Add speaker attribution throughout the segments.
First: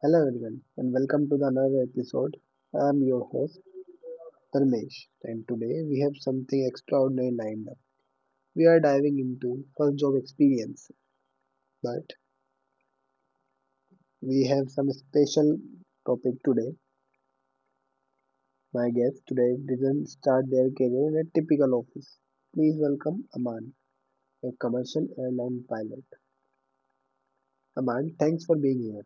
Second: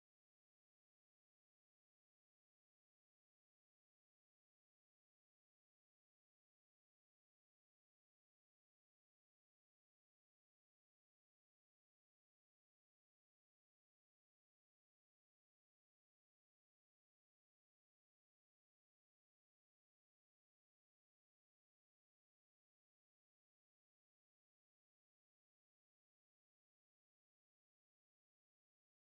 Speaker 1: Hello everyone and welcome to the another episode. I'm your host Dharmesh, and today we have something extraordinary lined up. We are diving into first job experience, but we have some special topic today. My guest today didn't start their career in a typical office. Please welcome Aman, a commercial airline pilot. Aman, thanks for being here.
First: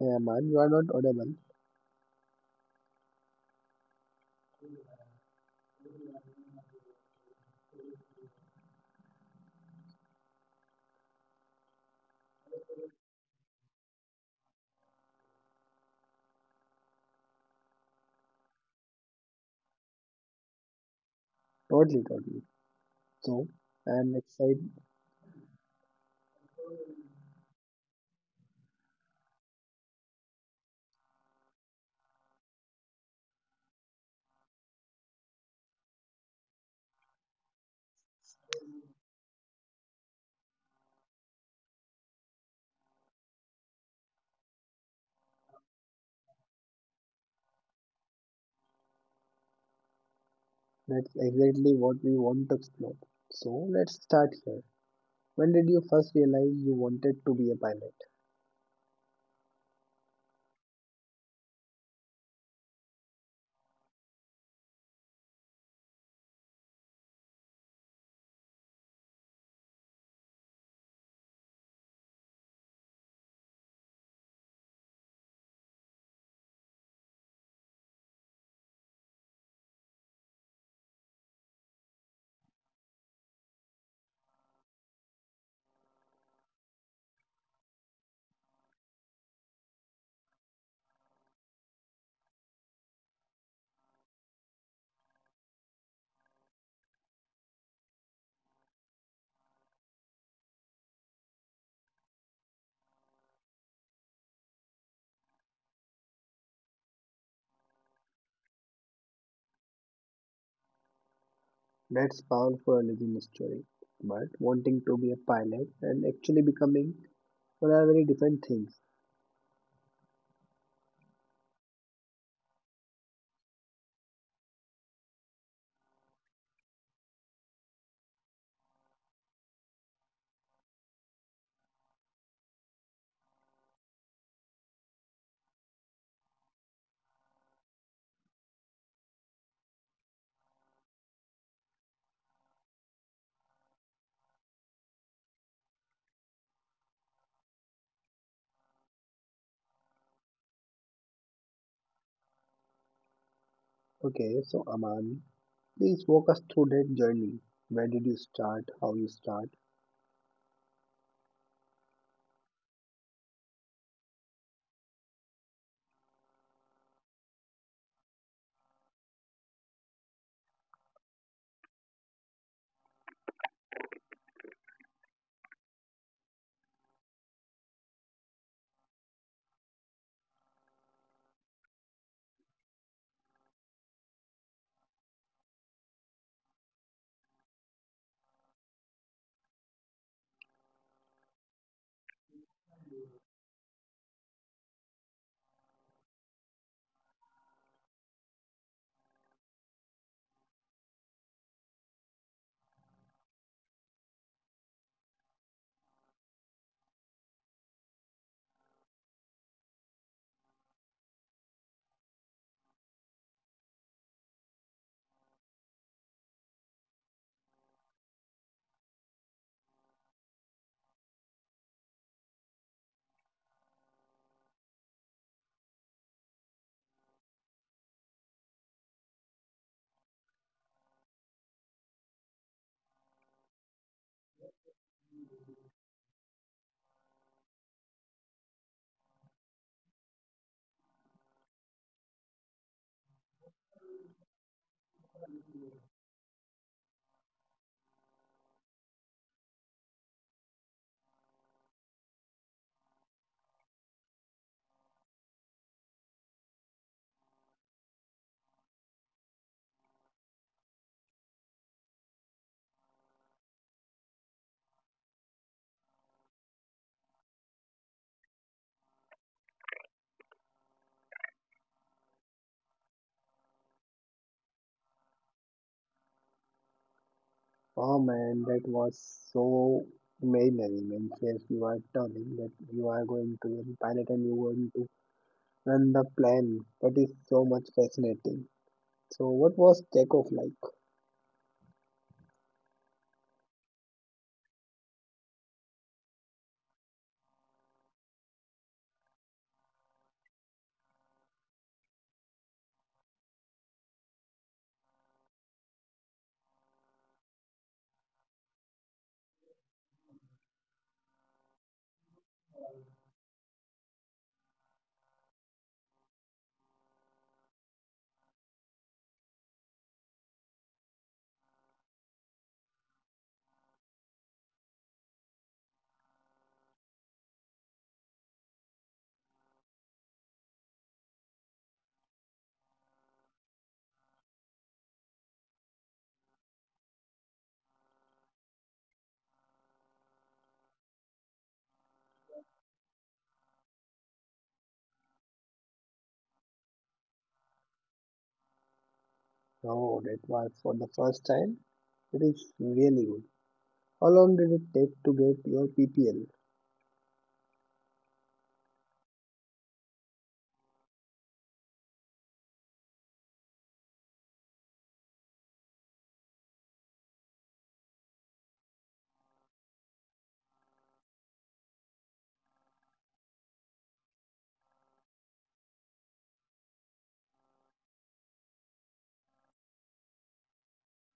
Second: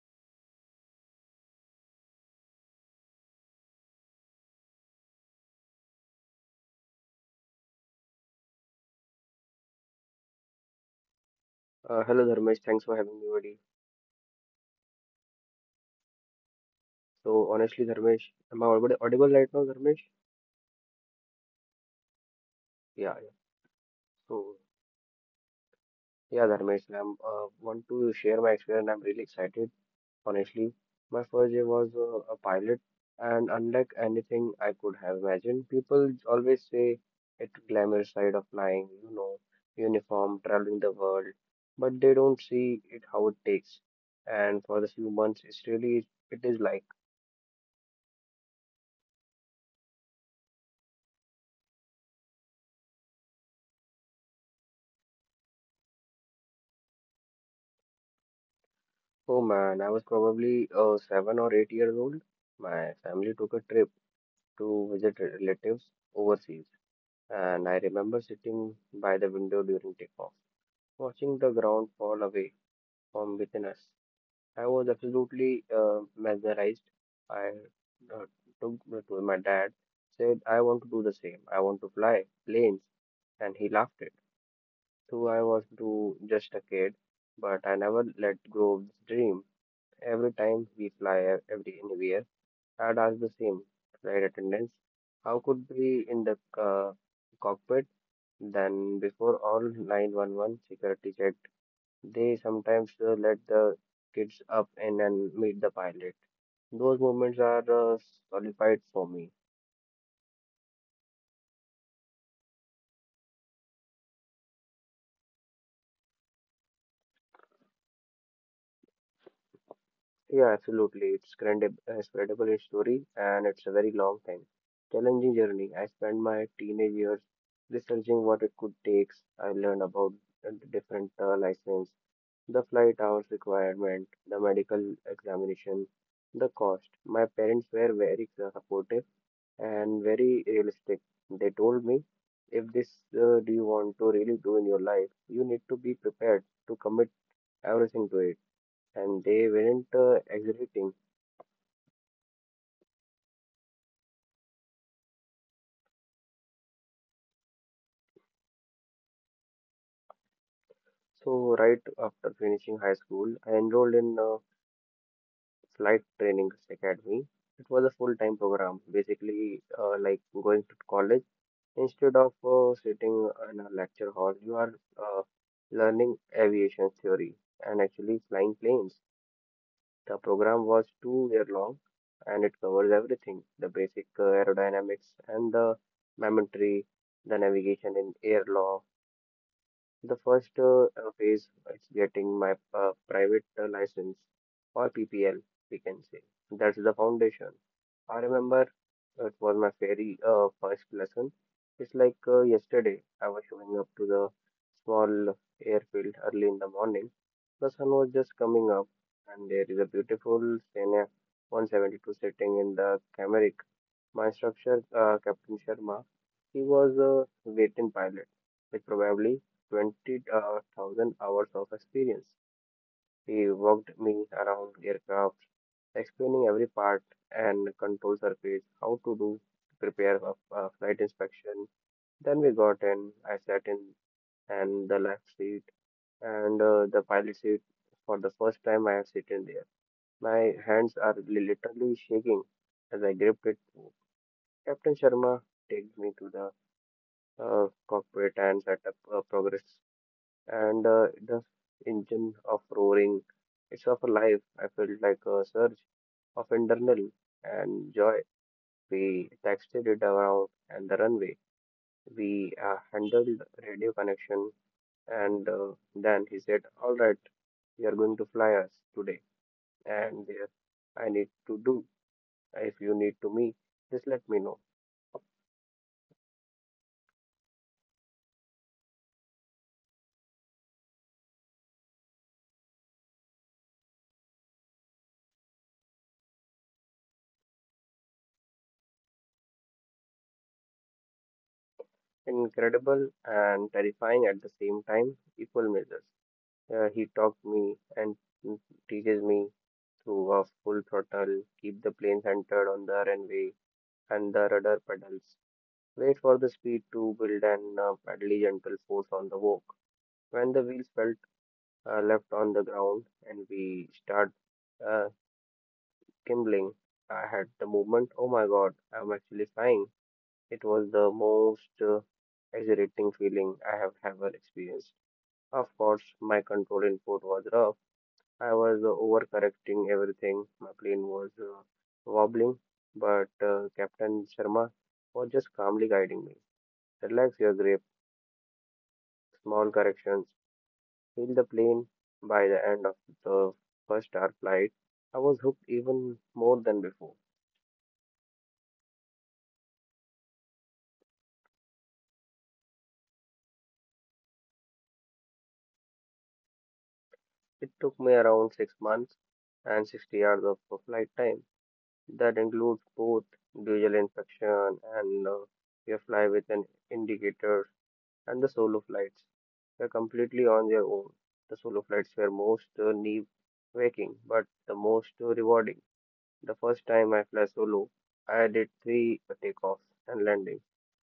Speaker 1: Hey Aman, you are not audible.
Speaker 2: Hello Dharmesh, thanks for having me, buddy. So honestly, Dharmesh, am I audible right now, Dharmesh?
Speaker 1: Totally, totally.
Speaker 2: Yeah, yeah.
Speaker 1: So I am
Speaker 2: So
Speaker 1: excited.
Speaker 2: yeah, Dharmesh, I'm want to share my experience. I'm really excited, honestly. My first day was a pilot, and unlike anything I could have imagined, people always say it glamorous side of flying, uniform, traveling the world, but they don't see it how it takes. And for the few months, it's really it is like.
Speaker 1: That's exactly what we want to explore. So let's start here. When did you first realize you wanted to be a pilot?
Speaker 2: Oh man, I was probably 7 or 8 years old. My family took a trip to visit relatives overseas, and I remember sitting by the window during takeoff, watching the ground fall away from within us. I was absolutely mesmerized. I uh, took to my dad, said, I want to do the same. I want to fly planes, and he laughed it. So I was too just a kid, but I never let go of this dream. Every time we every anywhere, I'd ask the same flight attendants, how could we in the cockpit? Then before all 911 security checked, they sometimes let the kids up and then meet the pilot. Those moments are uh, solidified for me.
Speaker 1: That's powerful origin story. But wanting to be a pilot and actually becoming one are very different things.
Speaker 2: Yeah, absolutely. It's incredible, incredible story, and it's a very long time. Challenging journey. I spent my teenage years researching what it could take. I learned about the different license, the flight hours requirement, the medical examination, the cost. My parents were very supportive and very realistic. They told me, if this do you want to really do in your life, you need to be prepared to commit everything to it. And they weren't exaggerating.
Speaker 1: Okay, so Aman, please walk us through that journey. Where did you start? How you start?
Speaker 2: So, right after finishing high school, I enrolled in a flight training academy. It was a full-time program, basically like going to college. Instead of sitting in a lecture hall, you are learning aviation theory and actually flying planes. The program was 2 year long, and it covers everything: the basic aerodynamics and the momentary, the navigation in air law. The first phase is getting my private license, or PPL, we can say. That's the foundation. I remember it was my very first lesson. It's like yesterday, I was showing up to the small airfield early in the morning. The sun was just coming up, and there is a beautiful Scenia 172 sitting in the camera. My instructor, Captain Sharma, he was a veteran pilot with probably 20,000 hours of experience. He walked me around aircraft, explaining every part and control surface, how to do prepare a flight inspection. Then we got in. I sat in and the left seat and the pilot seat. For the first time, I have sitting there. My hands are literally shaking as I gripped it. Captain Sharma takes me to the cockpit and setup progress and the engine of roaring. It's of a life. I felt like a surge of internal and joy. We texted it around and the runway. We handled radio connection and then he said, "All right, you are going to fly us today." And there, I need to do. If you need to me, just let me know.
Speaker 1: Oh man, that was so imaginary. Man, yes, you are telling that you are going to be a pilot and you are going to run the plane. That is so much fascinating. So what was takeoff like?
Speaker 2: Incredible and terrifying at the same time, equal measures. He talks me and teaches me through a full throttle, keep the plane centered on the runway and the rudder pedals. Wait for the speed to build and pedally gentle force on the walk. When the wheels felt left on the ground and we start uh, gimbling, I had the movement, oh my god, I'm actually flying. It was the most exhilarating feeling I have ever experienced. Of course, my control input was rough. I was overcorrecting everything. My plane was wobbling, but Captain Sharma was just calmly guiding me. Relax your grip, small corrections, feel the plane. By the end of the first hour flight, I was hooked even more than before.
Speaker 1: Oh, that was for the first time. It is really good. How long did it take to get your PPL?
Speaker 2: It took me around 6 months and 60 hours of flight time. That includes both visual inspection and you fly with an indicator, and the solo flights were completely on their own. The solo flights were most knee waking, but the most rewarding. The first time I flew solo, I did three takeoffs and landings,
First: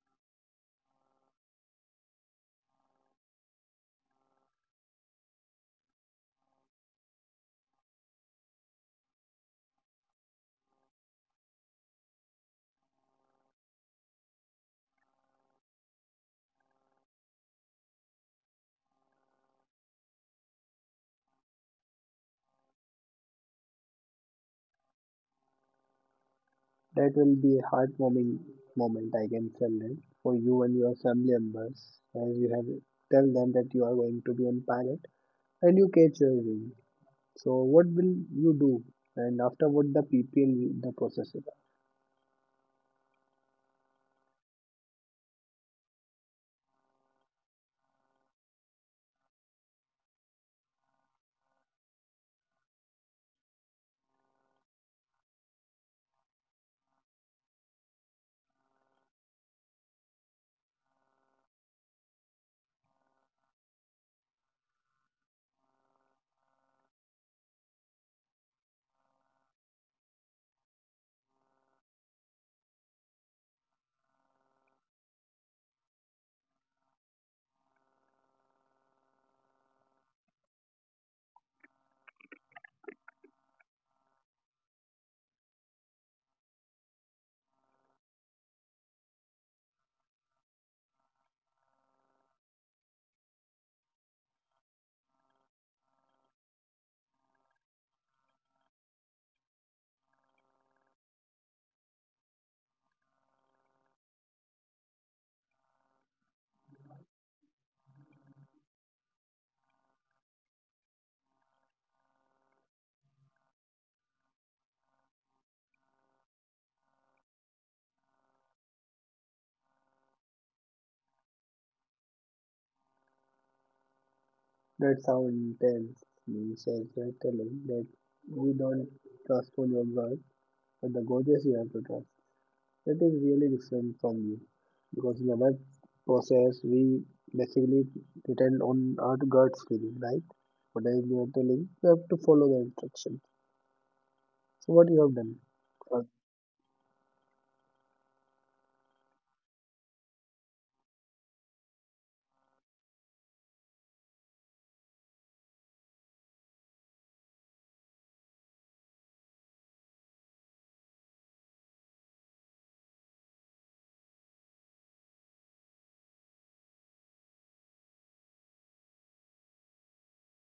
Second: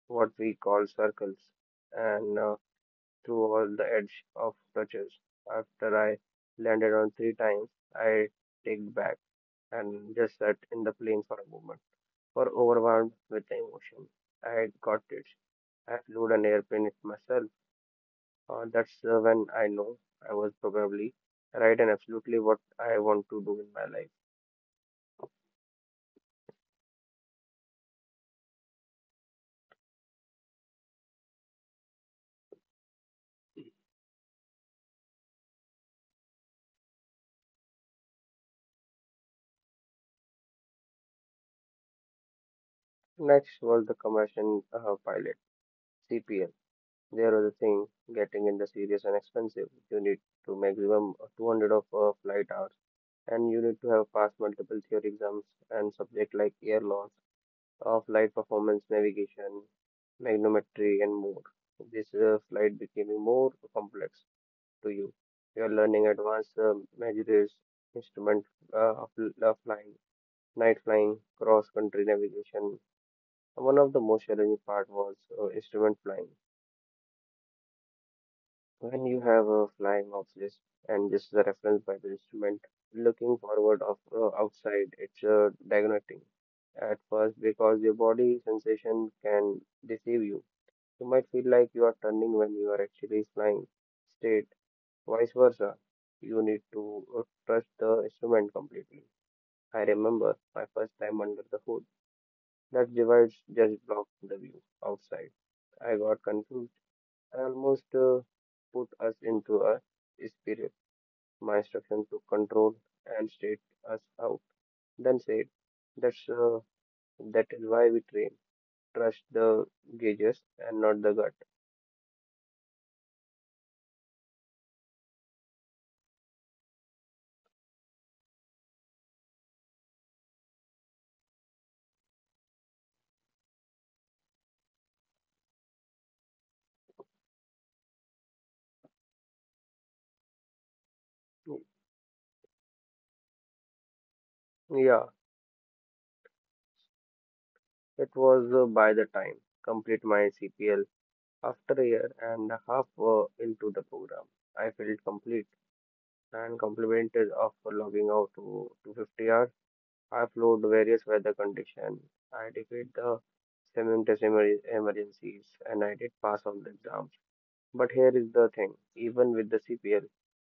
Speaker 2: what we call circles, and through all the edge of touches. After I landed on three times, I take back and just sat in the plane for a moment, for overwhelmed with the emotion. I had got it. I flew an airplane myself, that's when I know I was probably right and absolutely what I want to do in my life.
Speaker 1: That will be a heartwarming moment, I can tell it, for you and your family members, as you have tell them that you are going to be on pilot and you catch your wing. So what will you do? And after what the PPL, the process is.
Speaker 2: Next was the commercial pilot, CPL. There was a thing getting in the serious and expensive. You need to maximum 200 of flight hours, and you need to have passed multiple theory exams and subject like air laws, flight performance, navigation, magnometry and more. This flight became more complex to you. You're learning advanced measures, instrument uh, of, of flying, night flying, cross-country navigation. One of the most challenging part was instrument flying. When you have a flying ops list and this is a reference by the instrument, looking forward of outside, it's diagnosing at first because your body sensation can deceive you. You might feel like you are turning when you are actually flying straight. Vice versa, you need to trust the instrument completely. I remember my first time under the hood. That device just blocked the view outside. I got confused. I almost put us into a spirit. My instruction to control and state us out. Then said, "That's uh, that is why we train. Trust the gauges and not the gut."
Speaker 1: That's how intense means as they're telling that we don't trust on your word, but the goddess you have to trust. It is really different from you because in the web process we basically depend on our gut feeling, right? Whatever you are telling, you have to follow the instruction. So what you
Speaker 2: Yeah,
Speaker 1: have done? First,
Speaker 2: it was by the time complete my CPL. After a year and a half into the program, I felt complete and complimented after logging out to 50 hours. I flowed various weather conditions. I defeated the emergencies, and I did pass all the exams. But here is the thing, even with the CPL,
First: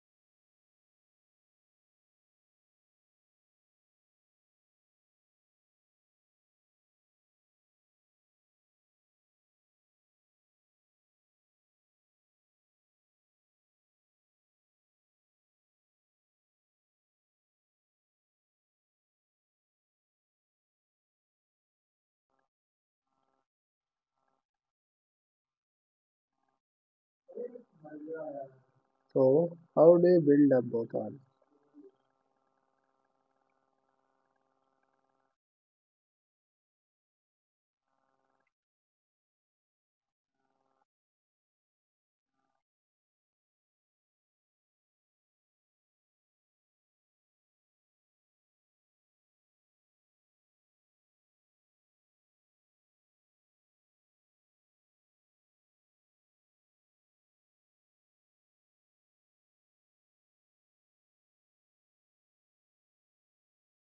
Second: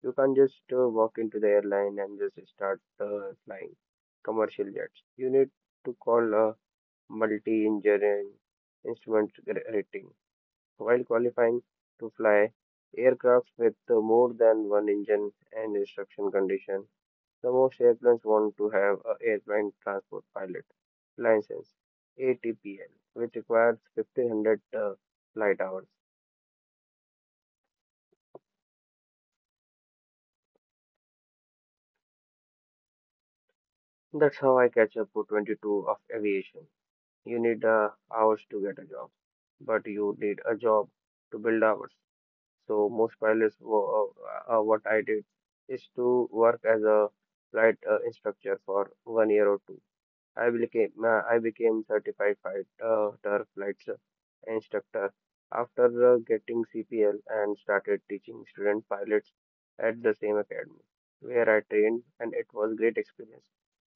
Speaker 2: you can't just walk into the airline and just start flying commercial jets. You need to call a multi-engineering instrument rating while qualifying to fly aircraft with more than one engine and instruction condition. The most airplanes want to have a airline transport pilot license (ATPL), which requires 1500 flight hours.
Speaker 1: so how do you build up both are?
Speaker 2: That's how I catch up to 22 of aviation. You need hours to get a job, but you need a job to build hours. So most what I did is to work as a flight instructor for 1 year or two. I became certified flight turf flight instructor after getting CPL and started teaching student pilots at the same academy where I trained, and it was great experience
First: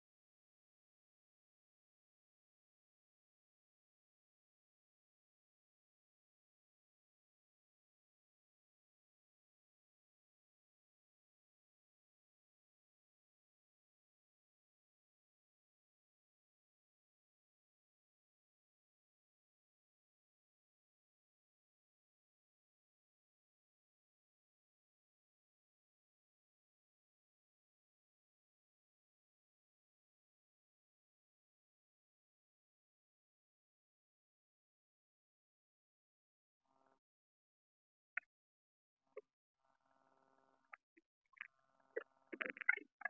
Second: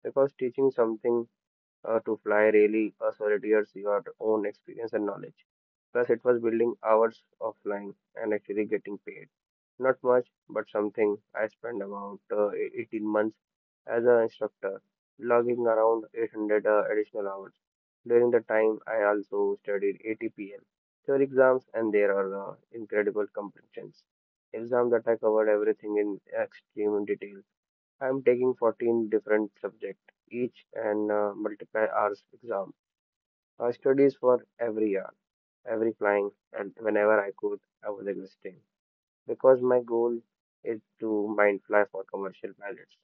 Speaker 2: because teaching something to fly really solitaires your own experience and knowledge. Plus, it was building hours of flying and actually getting paid. Not much, but something. I spent about 18 months as an instructor, logging around 800 additional hours. During the time, I also studied ATPL theory exams, and there are incredible competitions. Exam that I covered everything in extreme detail. I'm taking 14 different subjects each and multiply hours exam. I studies for every hour, every flying, and whenever I could, I was existing because my goal is to mind fly for commercial pilots.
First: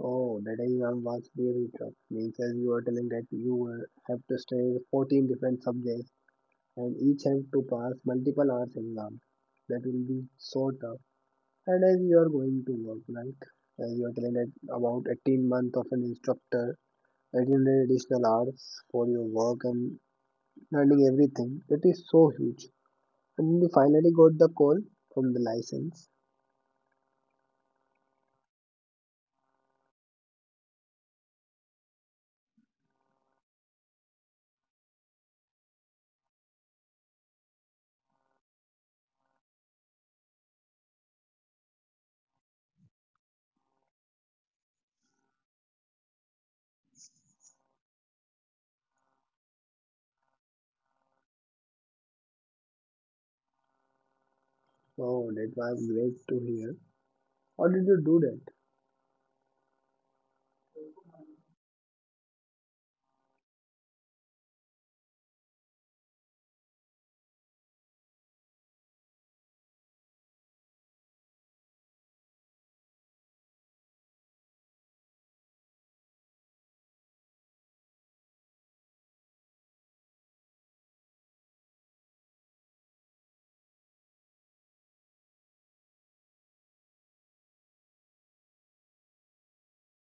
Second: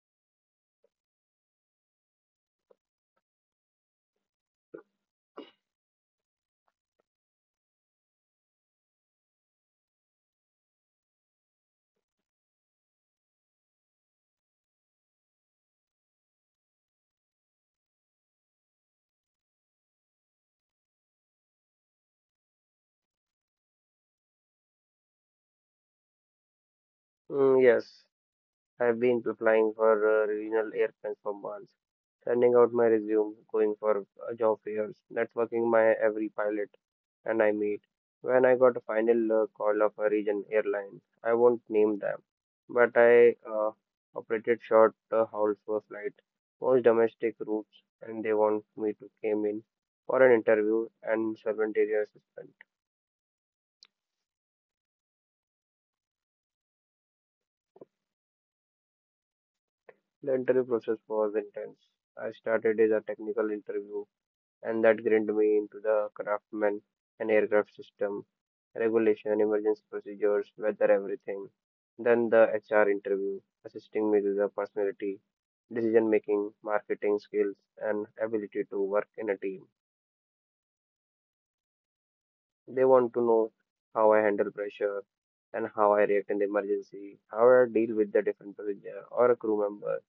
Speaker 1: Oh, that is one vast theory truck. Means as you are telling that you will have to study 14 different subjects and each have to pass multiple hours exam. That will be so tough. And as you are going to work like as you are trained that about 18 month of an instructor, 18 additional hours for your work and learning everything, that is so huge, and you finally got the call from the license.
Speaker 2: Mm, yes, I've been applying for regional air plans for months, sending out my resume, going for job fairs, networking my every pilot, and I meet. When I got a final call of a region airline, I won't name them, but I operated short hauls for flight, most domestic routes, and they want me to came in for an interview and 7 area assistant.
Speaker 1: Oh, that was great to hear. How did you do that?
Speaker 2: The interview process was intense. I started as a technical interview, and that grinded me into the craftsman and aircraft system, regulation, emergency procedures, weather, everything. Then the HR interview, assisting me with the personality, decision making, marketing skills, and ability to work in a team. They want to know how I handle pressure and how I react in the emergency, how I deal with the different passenger or a crew member.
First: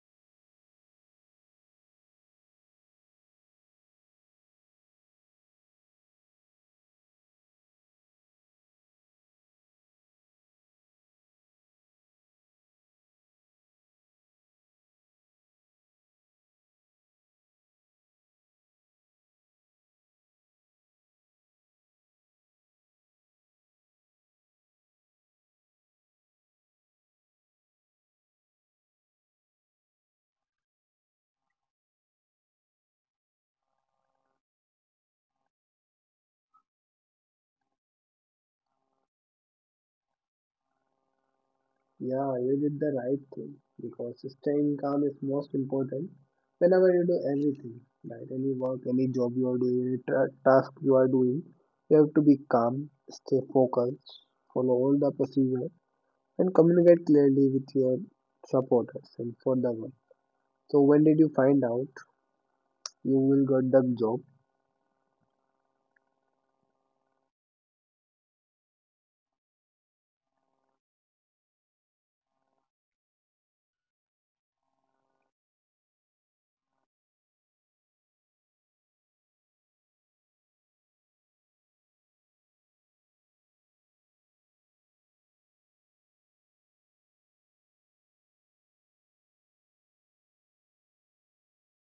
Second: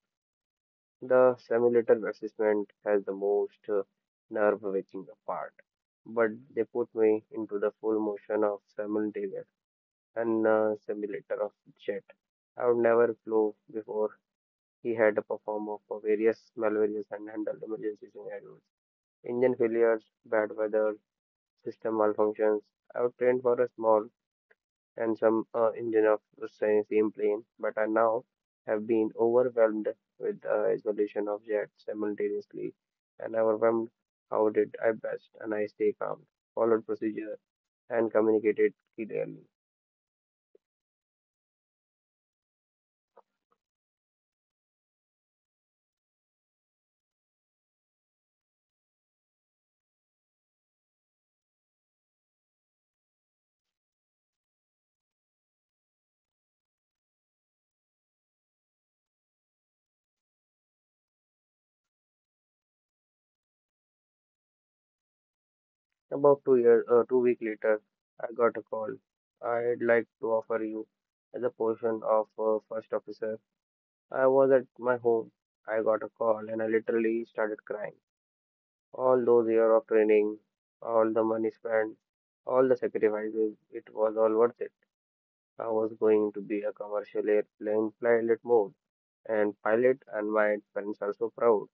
Speaker 2: The simulator assessment has the most nerve wracking part, but they put me into the full motion of simultaneous and simulator of jet. I would never flew before. He had to perform of for various malvaries and handle emergency scenarios, engine failures, bad weather, system malfunctions. I was trained for a small and some engine of the same plane, but I now have been overwhelmed with the isolation of jets simultaneously and overwhelmed. How did I best? And I stay calm, followed procedure, and communicated clearly.
Speaker 1: Yeah, you did the right thing because staying calm is most important whenever you do everything, right? Any work, any job you are doing, any task you are doing, you have to be calm, stay focused, follow all the procedure, and communicate clearly with your supporters and for the work. So, when did you find out you will get the job?
Speaker 2: About 2 year, 2 week later, I got a call. I'd like to offer you as a position of first officer. I was at my home. I got a call and I literally started crying. All those years of training, all the money spent, all the sacrifices, it was all worth it. I was going to be a commercial airplane pilot mode and pilot and my parents are so proud.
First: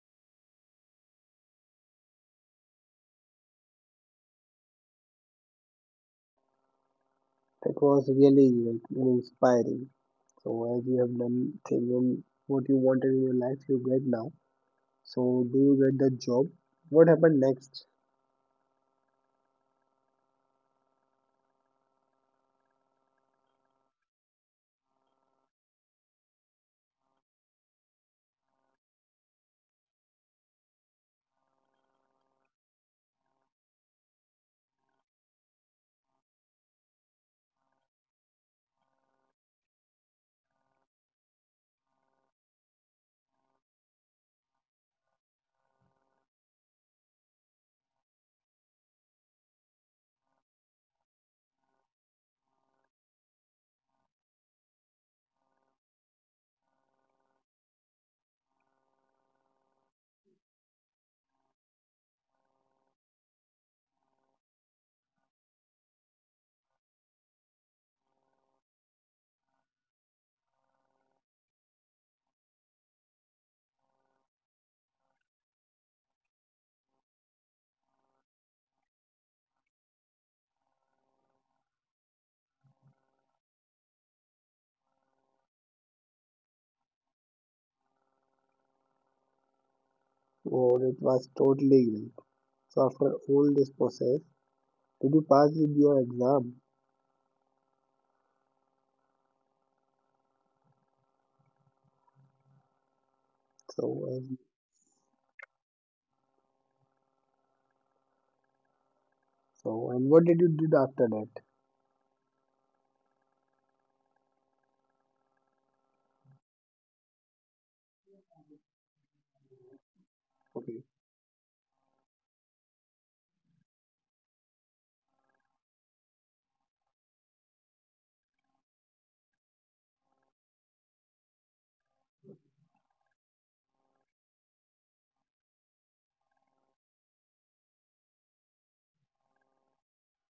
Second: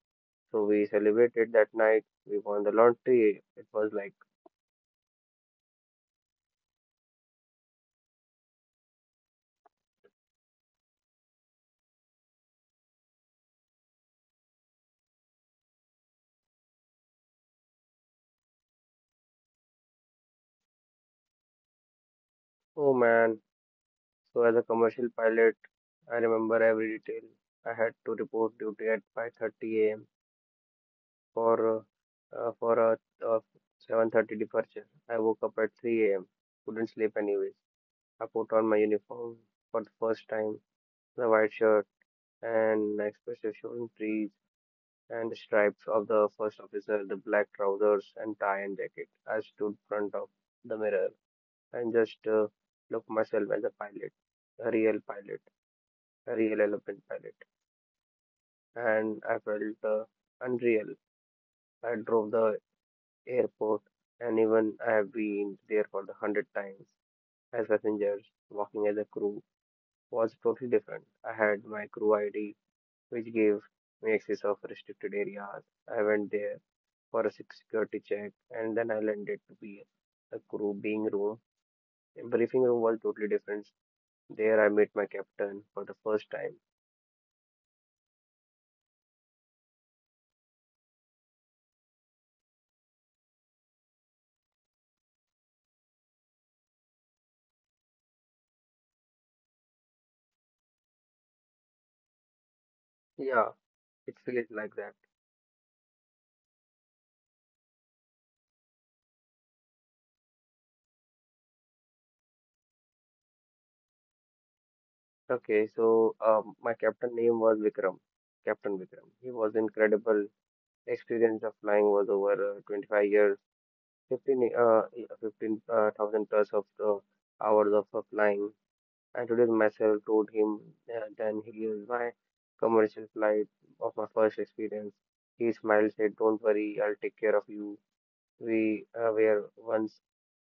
Speaker 2: So we celebrated that night. We won the lottery. It was like,
Speaker 1: That was really like, inspiring. So, as you have done thing and what you wanted in your life, you get now. So do you get the job? What happened next?
Speaker 2: oh man. So as a commercial pilot, I remember every detail. I had to report duty at 5:30 a.m. for uh, for a uh, 7:30 departure. I woke up at 3 a.m. Couldn't sleep anyways. I put on my uniform for the first time, the white shirt and expressive showing trees and stripes of the first officer, the black trousers and tie and jacket. I stood front of the mirror and just looked myself as a pilot, a real elephant pilot. And I felt unreal. I drove the airport and even I have been there for the hundred times as passengers, walking as a crew was totally different. I had my crew ID which gave me access of restricted areas. I went there for a security check, and then I landed to be a crew being room. The briefing room was totally different. There I met my captain for the first time.
Speaker 1: Oh, it was totally great. So after all this process, did you pass with your exam?
Speaker 2: Yeah, it
Speaker 1: So
Speaker 2: feels
Speaker 1: and
Speaker 2: like that.
Speaker 1: so and what did you did after that?
Speaker 2: Okay, so my captain name was Vikram. Captain Vikram. He was incredible.
Speaker 1: Okay.
Speaker 2: Experience of flying was over 25 years, 15 15,000 plus of hours of flying. I introduced myself, told him then he is my commercial flight of my first experience. He smiled, said, "Don't worry, I'll take care of you." We were once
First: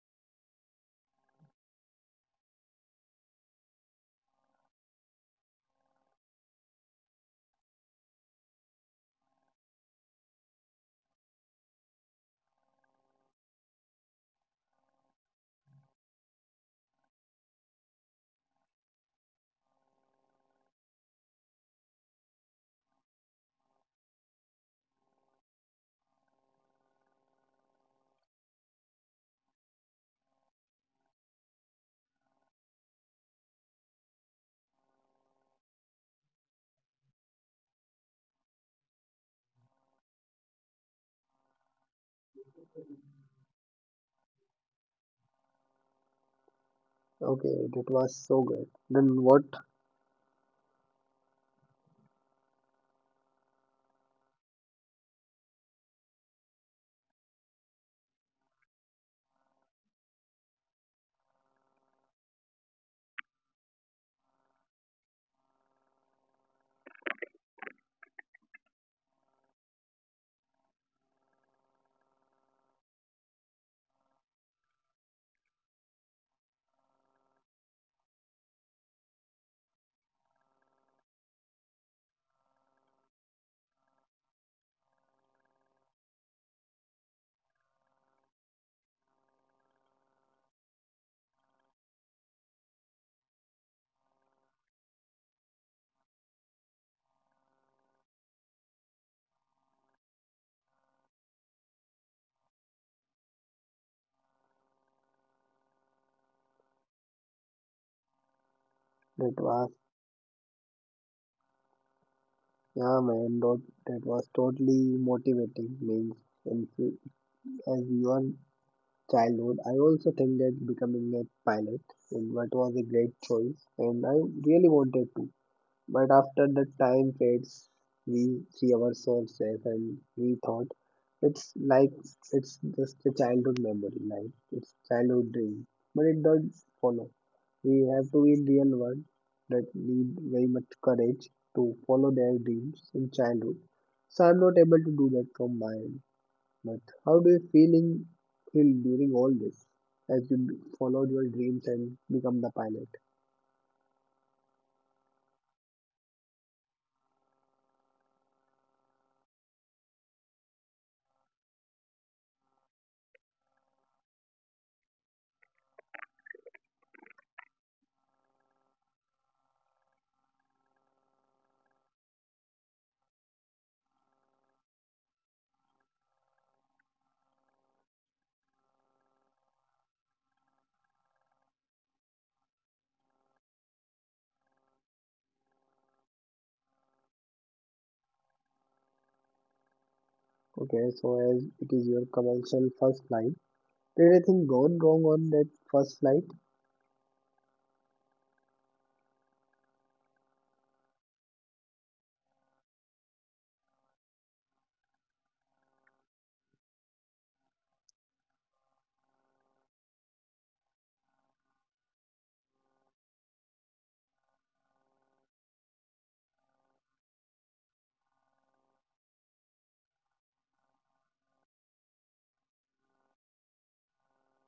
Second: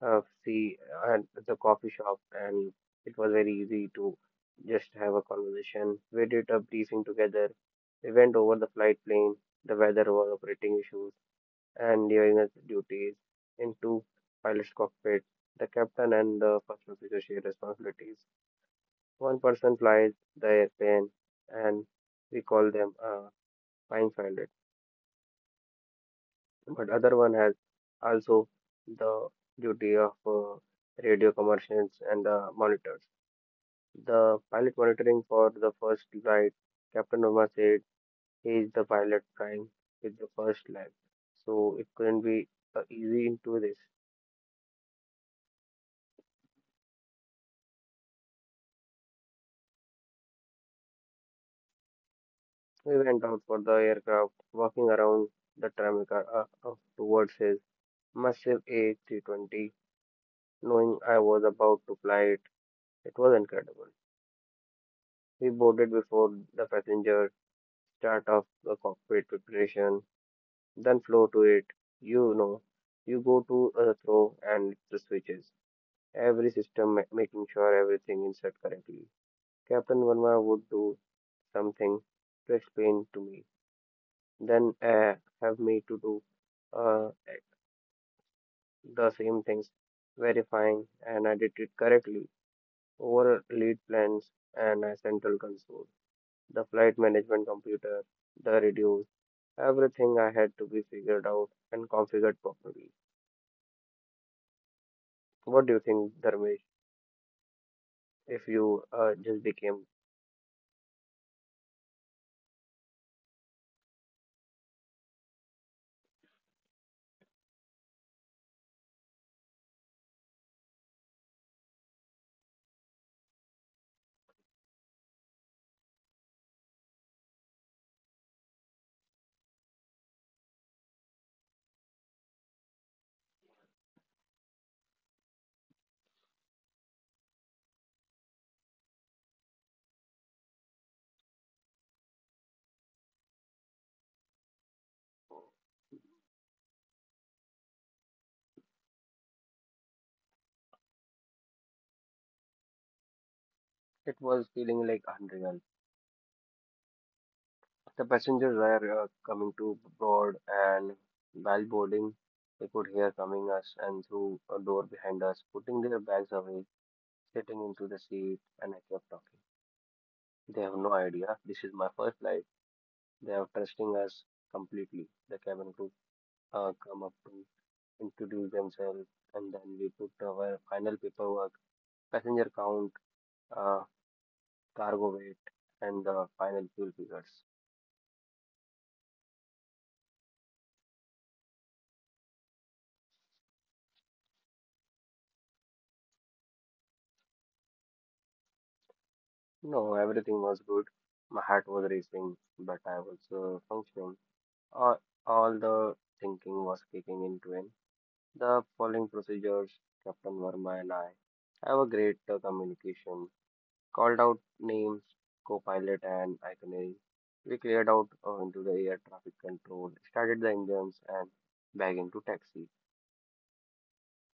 Speaker 2: see at the coffee shop, and it was very easy to just have a conversation. We did a briefing together. We went over the flight plan, the weather was operating issues, and during his duties into pilot's cockpit. The captain and the first officer share responsibilities. One person flies the airplane, and we call them a flying pilot. But other one has also the duty of radio commercials and the monitors. The pilot monitoring for the first flight, Captain Obama said he is the pilot flying with the first line. So it couldn't be easy into this.
Speaker 1: Okay, that was so good. Then what?
Speaker 2: We went out for the aircraft, walking around the terminal towards his massive A320 knowing I was about to fly it. It was incredible. We boarded before the passenger, start off the cockpit preparation, then flow to it. You know, you go to a throw and the switches. Every making sure everything is set correctly. Captain Verma would do something to explain to me, then have me to do uh, the same things, verifying and I did it correctly over lead plans and central console. The flight management computer, the radios, everything I had to be figured out and configured properly. What do you think, Dharmesh? If you
Speaker 1: That
Speaker 2: just
Speaker 1: was
Speaker 2: became,
Speaker 1: yeah man, that, was totally motivating means in as your childhood I also think that becoming a pilot and what was a great choice and I really wanted to. But after the time fades, we see ourselves as and we thought it's like it's just a childhood memory, like it's childhood dream. But it does follow. We have to be in real world that need very much courage to follow their dreams in childhood. So I'm not able to do that from my end. But how do you feel during all this as you followed your dreams and become the pilot?
Speaker 2: it was feeling like unreal. The passengers were coming to board, and while boarding, they could hear coming us and through a door behind us, putting their bags away, sitting into the seat, and I kept talking. They have no idea. This is my first flight. They are trusting us completely. The cabin crew come up to introduce themselves, and then we put our final paperwork, passenger count, uh, cargo weight, and the final fuel figures.
Speaker 1: Okay, so as it is your commercial first flight, did anything go wrong on that first flight?
Speaker 2: No, everything was good. My heart was racing, but I was functioning. All, all the thinking was kicking into in twin. The following procedures, Captain Verma and I have a great communication called out names, co-pilot and iconic. We cleared out into the air traffic control, started the engines and back into taxi.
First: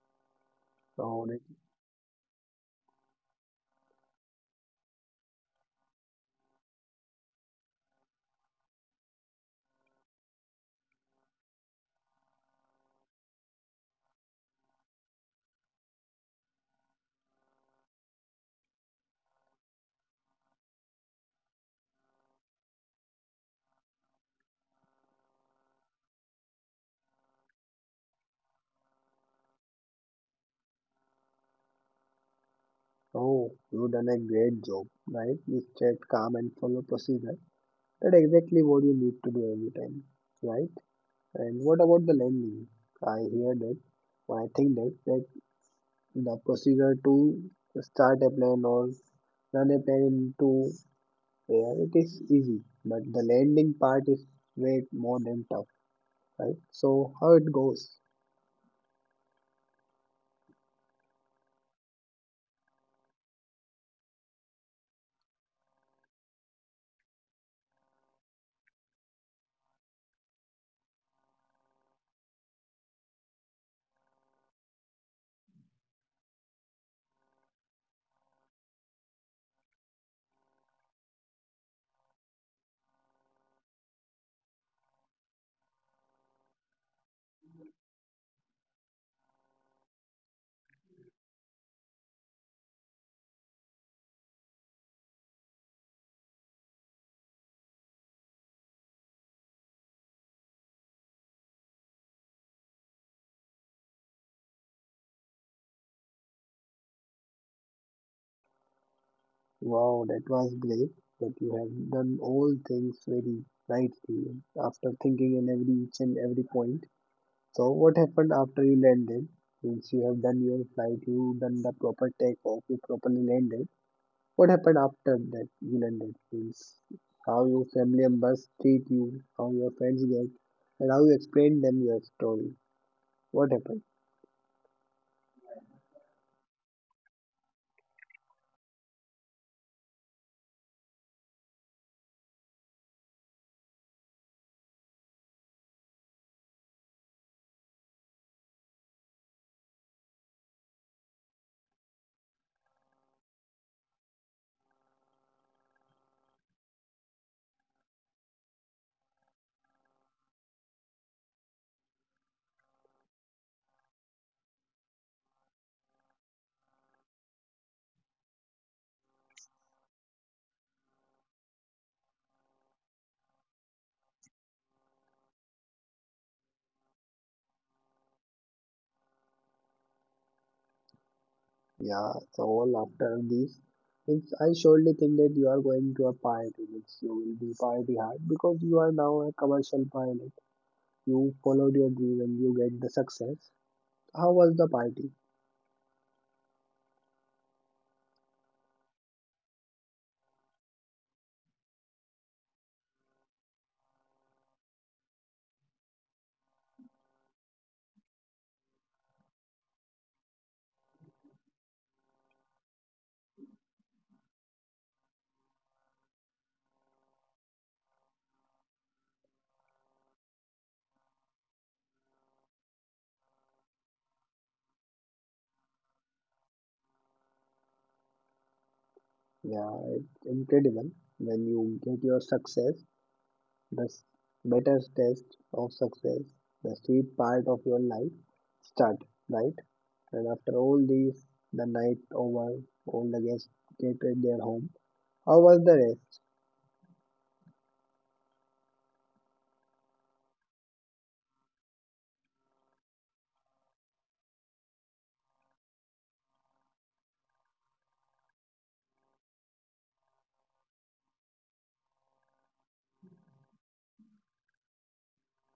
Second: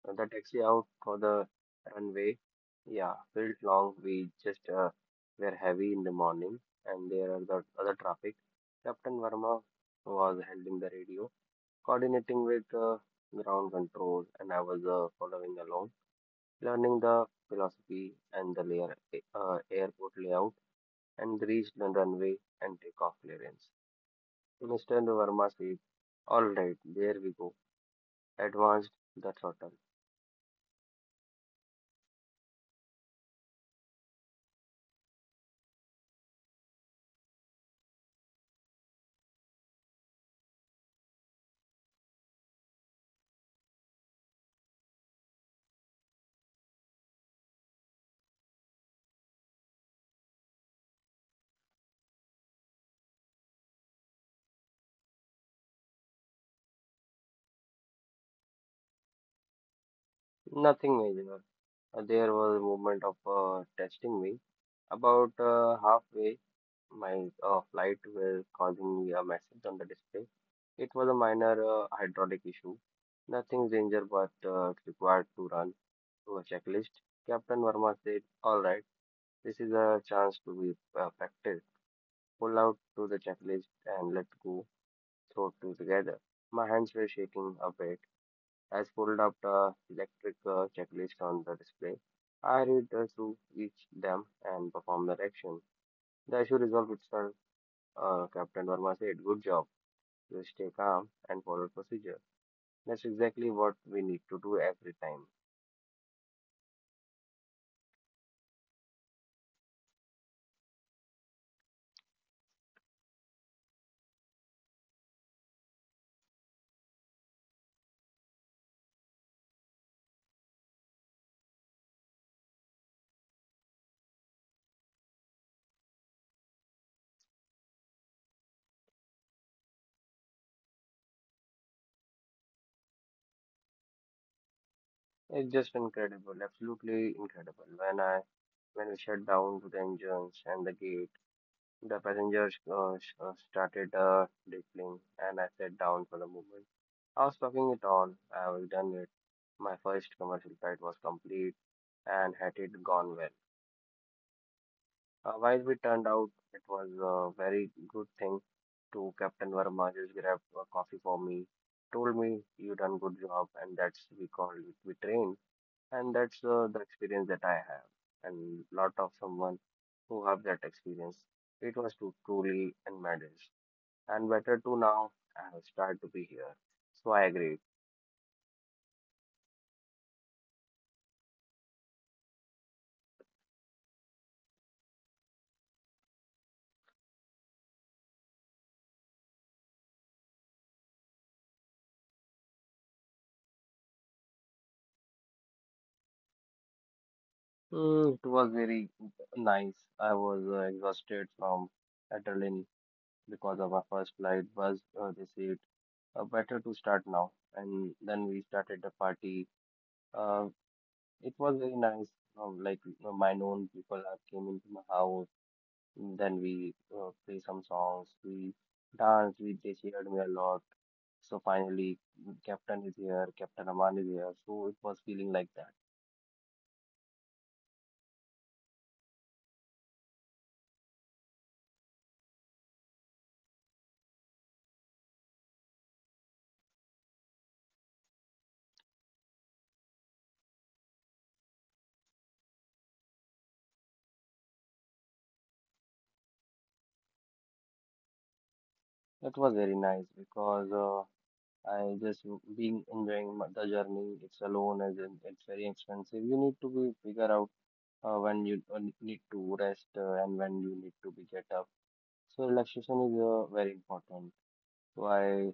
Speaker 2: The taxi out for
Speaker 1: Oh, that-
Speaker 2: the runway, yeah, felt long. We just were heavy in the morning and there are the other traffic. Captain Verma was handling the radio, coordinating with ground control and I was following along, learning the philosophy and the layer, airport layout and reached the runway and takeoff clearance. Mr. Verma said, "All right, there we go," advanced the throttle.
Speaker 1: oh, you done a great job, right? You stayed calm and follow procedure. That's exactly what you need to do every time, right? And what about the landing? I hear that. I think that, the procedure to start a plane or run a plane into air, it is easy, but the landing part is way more than tough, right? So how it goes?
Speaker 2: Nothing major. There was a movement of testing me. About halfway, my flight was causing me a message on the display. It was a minor hydraulic issue. Nothing danger, but it required to run to a checklist. Captain Verma said, "All right, this is a chance to be perfect. Pull out to the checklist and let go, throw two together." My hands were shaking a bit. As pulled up the electric checklist on the display, I read through each them and perform the action. The issue resolved itself. Captain Verma said, "Good job. You stay calm and follow procedure. That's exactly what we need to do every time."
Speaker 1: Wow, that was great. But you have done all things very rightly after thinking in every each and every point. So what happened after you landed? Since you have done your flight, you done the proper takeoff, you properly landed. What happened after that you landed? Means how your family members treat you, how your friends get, and how you explain them your story. What happened?
Speaker 2: It's just incredible, absolutely incredible. When we shut down to the engines and the gate, the passenger started rippling, and I sat down for a moment. I was talking it on. I was done with my first commercial flight was complete and had it gone well. While we turned out, it was a very good thing to Captain Verma just grabbed a coffee for me, told me you done good job, and that's we call it we train, and that's the experience that I have, and lot of someone who have that experience. It was to truly and matters and better too now. I was glad to be here. So I agree.
Speaker 1: Yeah, so all after these things. I surely think that you are going to a pioneer. Means you will be party hard because you are now a commercial pilot. You followed your dream and you get the success. How was the party?
Speaker 2: Mm, it was very nice. I was exhausted from adrenaline because of our first flight was this it. Better to start now. And then we started the party. Uh, it was very nice. Like my known people have came into my house. Then we play some songs, we danced, we they cheered me a lot. So finally, Captain is here, Captain Aman is here. So it was feeling like that.
Speaker 1: Yeah, it's incredible. When you get your success, the s- better test of success, the sweet part of your life start, right? And after all these, the night over, all the guests get in their home. How was the race?
Speaker 2: It was very nice because I just being enjoying the journey. It's alone and then it's very expensive. You need to be figure out when you need to rest and when you need to be get up. So relaxation is very important. So I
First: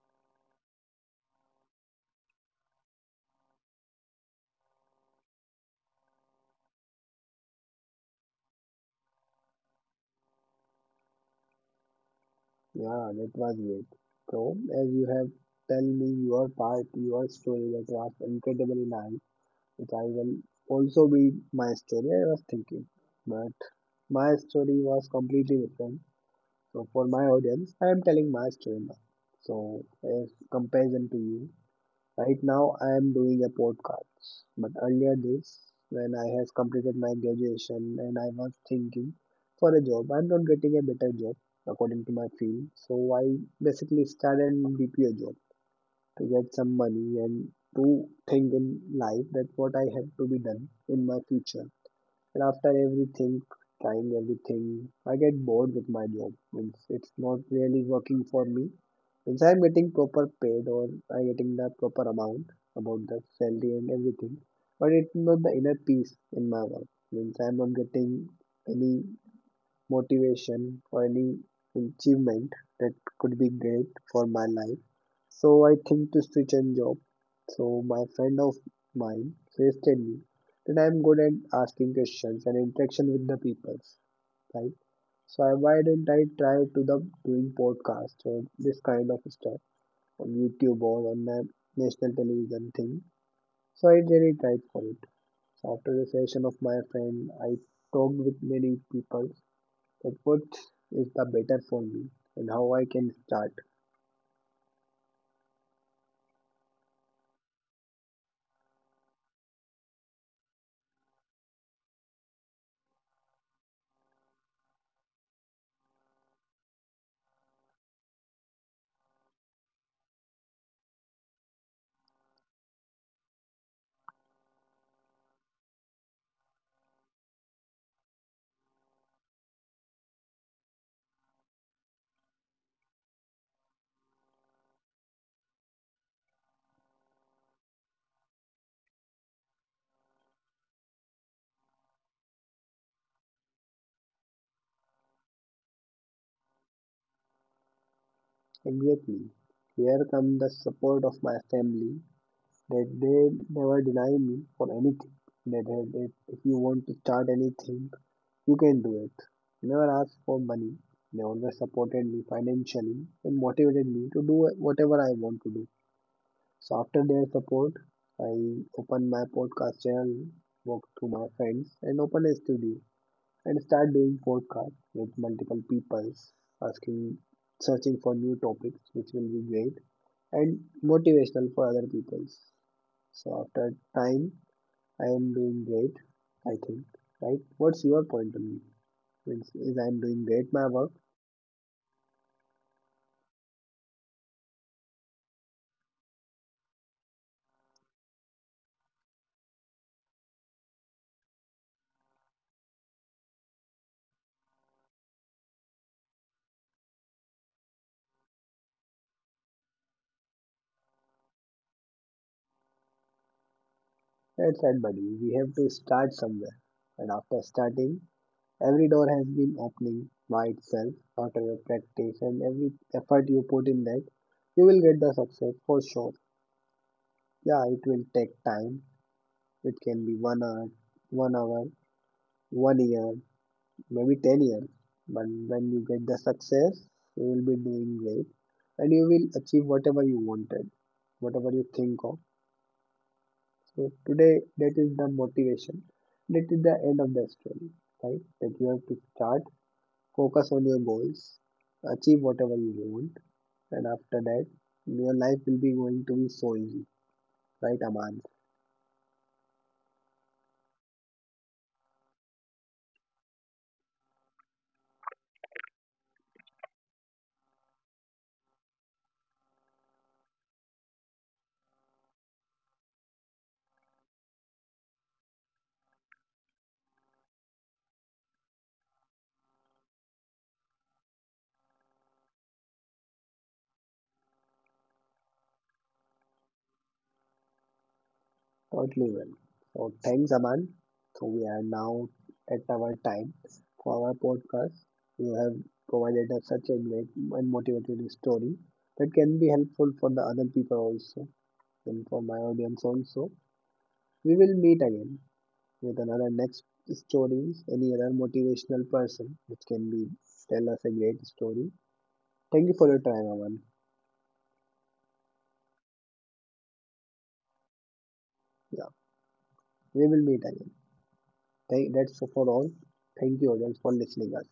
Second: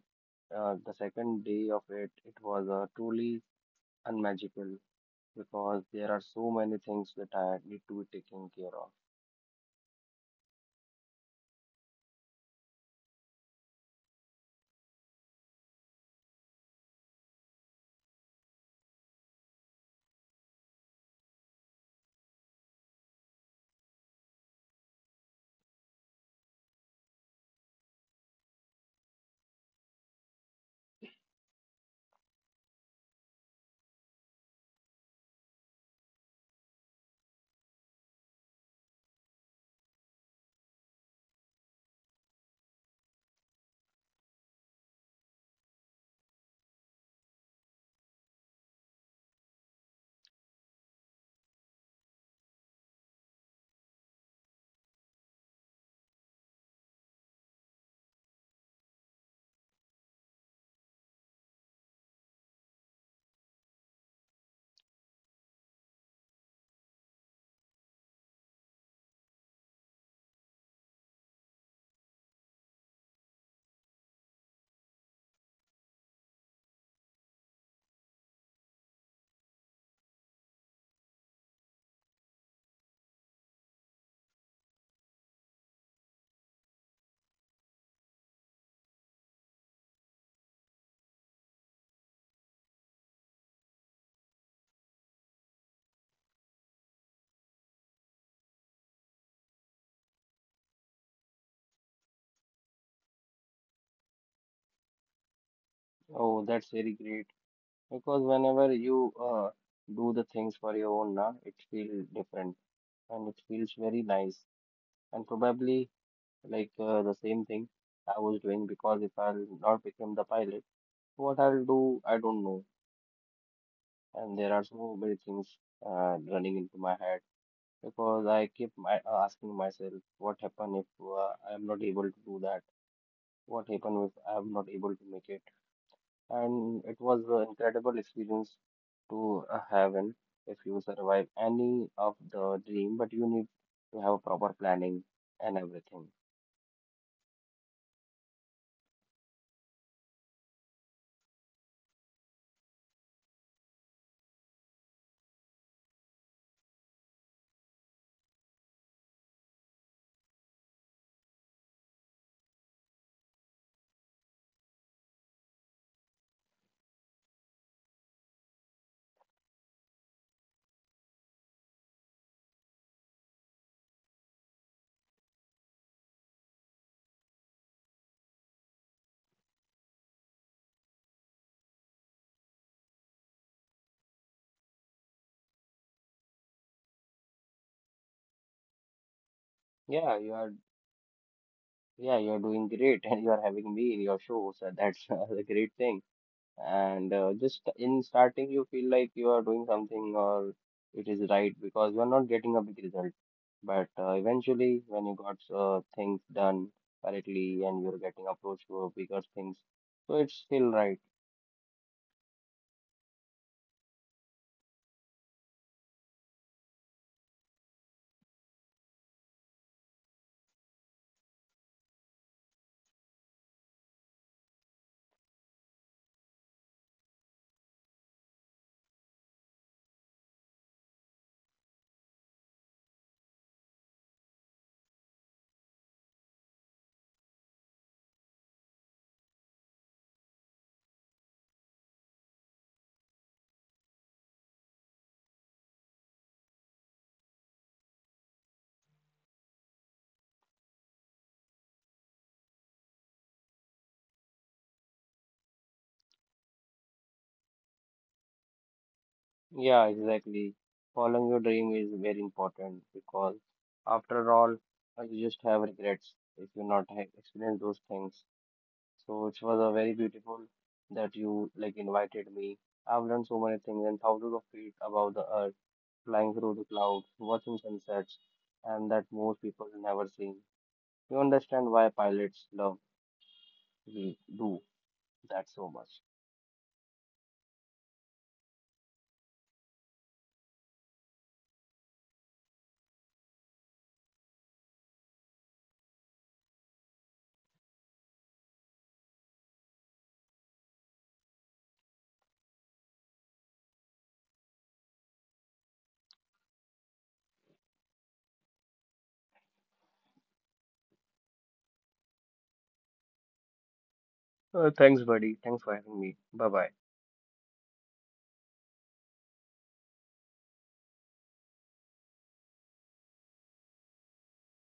Speaker 2: the second day of it, it was truly unmagical, because there are so many things that I need to be taken care of.
Speaker 1: Yeah, that was great. So, as you have tell me your part, your story that was incredibly nice, which I will also be my story. I was thinking, but my story was completely different. So, for my audience, I am telling my story now. So, as comparison to you, right now, I am doing a podcast, but earlier this, when I has completed my graduation and I was thinking for a job, I'm not getting a better job according to my field, so I basically started an BPO job to get some money and to think in life that what I have to be done in my future. And after everything, trying everything, I get bored with my job. Means it's not really working for me. Means I'm getting proper paid or I'm getting the proper amount about the salary and everything. But it's not the inner peace in my work. Means I'm not getting any motivation or any achievement that could be great for my life. So I think to switch and job. So my friend of mine suggested me that I'm good at asking questions and interaction with the people, right? So I, why didn't I try to the doing podcast or this kind of stuff on YouTube or on the national television thing? So I really tried for it. So after the session of my friend, I talked with many people that what is the better for me and how I can start.
Speaker 2: Oh, that's very great. Because whenever you do the things for your own, na, it feels different and it feels very nice. And probably like the same thing I was doing, because if I'll not become the pilot, what I'll do, I don't know. And there are so many things running into my head because I keep asking myself, what happen if I'm not able to do that? What happen if I'm not able to make it? And it was an incredible experience to have, and if you survive any of the dream but you need to have proper planning and everything.
Speaker 1: Exactly. Here comes the support of my family that they never deny me for anything. That, if you want to start anything, you can do it. Never ask for money. They always supported me financially and motivated me to do whatever I want to do. So after their support, I opened my podcast channel, walked to my friends, and opened a studio, and start doing podcast with multiple peoples, asking, searching for new topics which will be great and motivational for other peoples. So after time, I am doing great, I think, right? What's your point on this? Is I'm
Speaker 2: Yeah, you
Speaker 1: doing
Speaker 2: are,
Speaker 1: great my work?
Speaker 2: yeah, you are doing great and you are having me in your show, so that's a great thing. And just in starting you feel like you are doing something or it is right because you are not getting a big result, but eventually when you got things done correctly and you're getting approached to bigger things, so it's still right.
Speaker 1: That's right, buddy. We have to start somewhere, and after starting, every door has been opening by itself. After your practice and every effort you put in that, you will get the success for sure. Yeah, it will take time. It can be one hour, one hour, one year, maybe 10 years. But when you get the success, you will be doing great and you will achieve whatever you wanted, whatever you think of. So today, that is the motivation. That is the end of the story, right? That you have to start, focus on your goals, achieve whatever you want, and after that, your life will be going to be so easy, right, Aman?
Speaker 2: Yeah, exactly. Following your dream is very important because after all, you just have regrets if you not have experienced those things. So it was a very beautiful that you like invited me. I've learned so many things and thousands of feet above the earth, flying through the clouds, watching sunsets, and that most people never seen. You understand why pilots love we do that so much.
Speaker 1: Totally well. So thanks, Aman. So we are now at our time for our podcast. You have provided us such a great and motivated story that can be helpful for the other people also and for my audience also. We will meet again with another next stories, any other motivational person which can be tell us a great story. Thank you for your time, Aman.
Speaker 2: Thanks, buddy. Thanks for having me. Bye bye.
Speaker 1: Yeah, we will meet again. Thank, that's for all. Thank you audience for listening us.